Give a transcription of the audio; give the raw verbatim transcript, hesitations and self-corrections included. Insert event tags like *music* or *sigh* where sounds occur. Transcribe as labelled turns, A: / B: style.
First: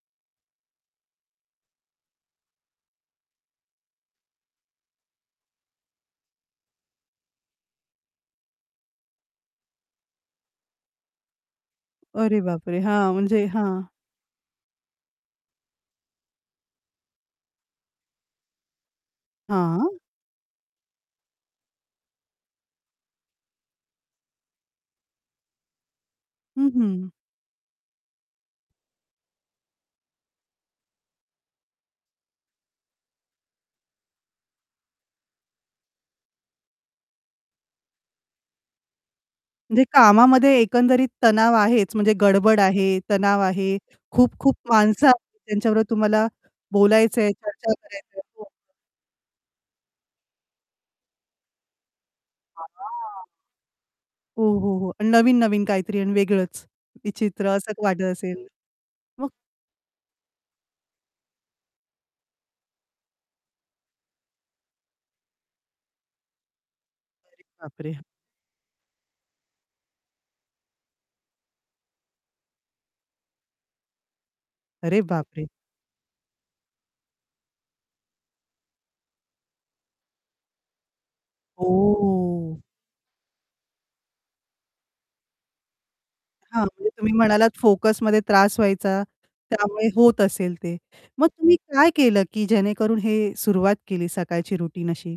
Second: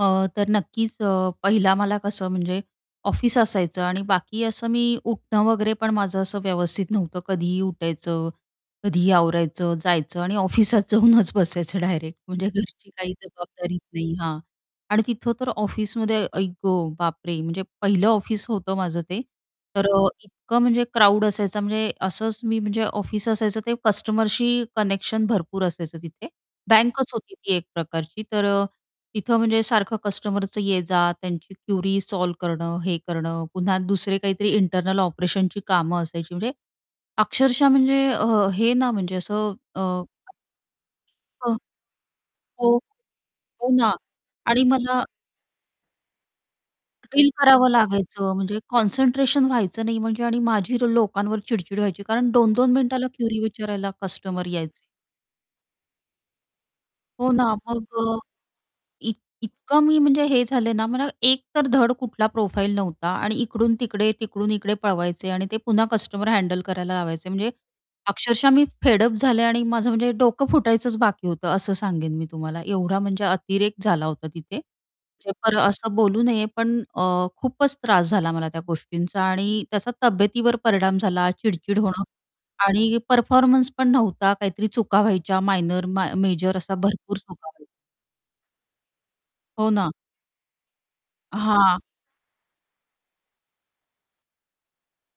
A: अ, तर नक्कीच अ, पहिला मला कसं म्हणजे ऑफिस असायचं. आणि बाकी असं मी उठणं वगैरे पण माझं असं व्यवस्थित नव्हतं, कधीही उठायचं, कधीही आवरायचं जायचं. आणि ऑफिसात जाऊनच बसायचं डायरेक्ट
B: अरे,
A: म्हणजे
B: बापरे!
A: घरची
B: हां,
A: काही
B: म्हणजे
A: जबाबदारीच
B: हां.
A: नाही. हां, आणि तिथं तर ऑफिसमध्ये आई ग बापरे, म्हणजे पहिलं ऑफिस होतं माझं ते. तर
B: हां.
A: अ, इतकं म्हणजे क्राउड असायचा म्हणजे असंच मी म्हणजे ऑफिस असायचं ते कस्टमरशी कनेक्शन भरपूर असायचं तिथे.
B: हं,
A: बँकच
B: हं.
A: होती ती एक प्रकारची. तर अ, तिथं म्हणजे सारखं कस्टमरच ये-जा, त्यांची क्युरी सॉल्व्ह करणं, हे करणं, पुन्हा दुसरे काहीतरी इंटरनल ऑपरेशनची कामं असायची, म्हणजे अक्षरशः म्हणजे अ, हे ना म्हणजे असं अ
B: म्हणजे कामामध्ये एकंदरीत
A: हो.
B: तणाव आहेच, म्हणजे गडबड
A: हो,
B: आहे, तणाव
A: हो
B: आहे,
A: ना.
B: खूप-खूप
A: आणि मला
B: माणसं आहेत, त्यांच्याबरोबर तुम्हाला बोलायचं
A: फील
B: आहे,
A: करावं
B: चर्चा करायच
A: लागायचं,
B: आहे.
A: म्हणजे कॉन्सन्ट्रेशन व्हायचं नाही. म्हणजे आणि माझी लोकांवर चिडचिड व्हायची. कारण दोन दोन मिनिटाला
B: *unintelligible*
A: क्युरी विचारायला
B: हो,
A: कस्टमर यायचे.
B: हो, हो. आणि नवीन-नवीन काहीतरी आणि वेगळंच,
A: हो ना.
B: विचित्र असं वाटत
A: मग
B: असेल.
A: इ
B: मग
A: इतकं मी म्हणजे हे झाले ना, मला एक तर धड कुठला प्रोफाईल नव्हता आणि इकडून-तिकडे, तिकडून-इकडे पळवायचे. आणि ते पुन्हा कस्टमर हँडल करायला लावायचे.
B: अरे
A: म्हणजे
B: बापरे!
A: अक्षरशः मी फेड अप झाले आणि माझं म्हणजे डोकं फुटायचंच बाकी होतं असं सांगेन मी तुम्हाला. एवढा म्हणजे अतिरेक झाला होता तिथे.
B: अरे, बापरे!
A: *unintelligible* असं बोलू नये, पण अ, खूपच त्रास झाला मला त्या गोष्टींचा आणि त्याचा तब्येतीवर परिणाम झाला चिडचिड होणं
B: ओ.
A: आणि परफॉर्मन्स पण नव्हता, काहीतरी चुका व्हायच्या मायनर, म मेजर
B: हां,
A: अशा
B: म्हणजे तुम्ही
A: भरपूर
B: म्हणालात
A: चुका *unintelligible*
B: फोकसमध्ये त्रास व्हायचा,
A: हो
B: त्यामुळे
A: ना.
B: होत असेल ते. मग तुम्ही
A: हां.
B: काय केलं, की जेणेकरून हे सुरुवात केली, सकाळची रुटीन अशी?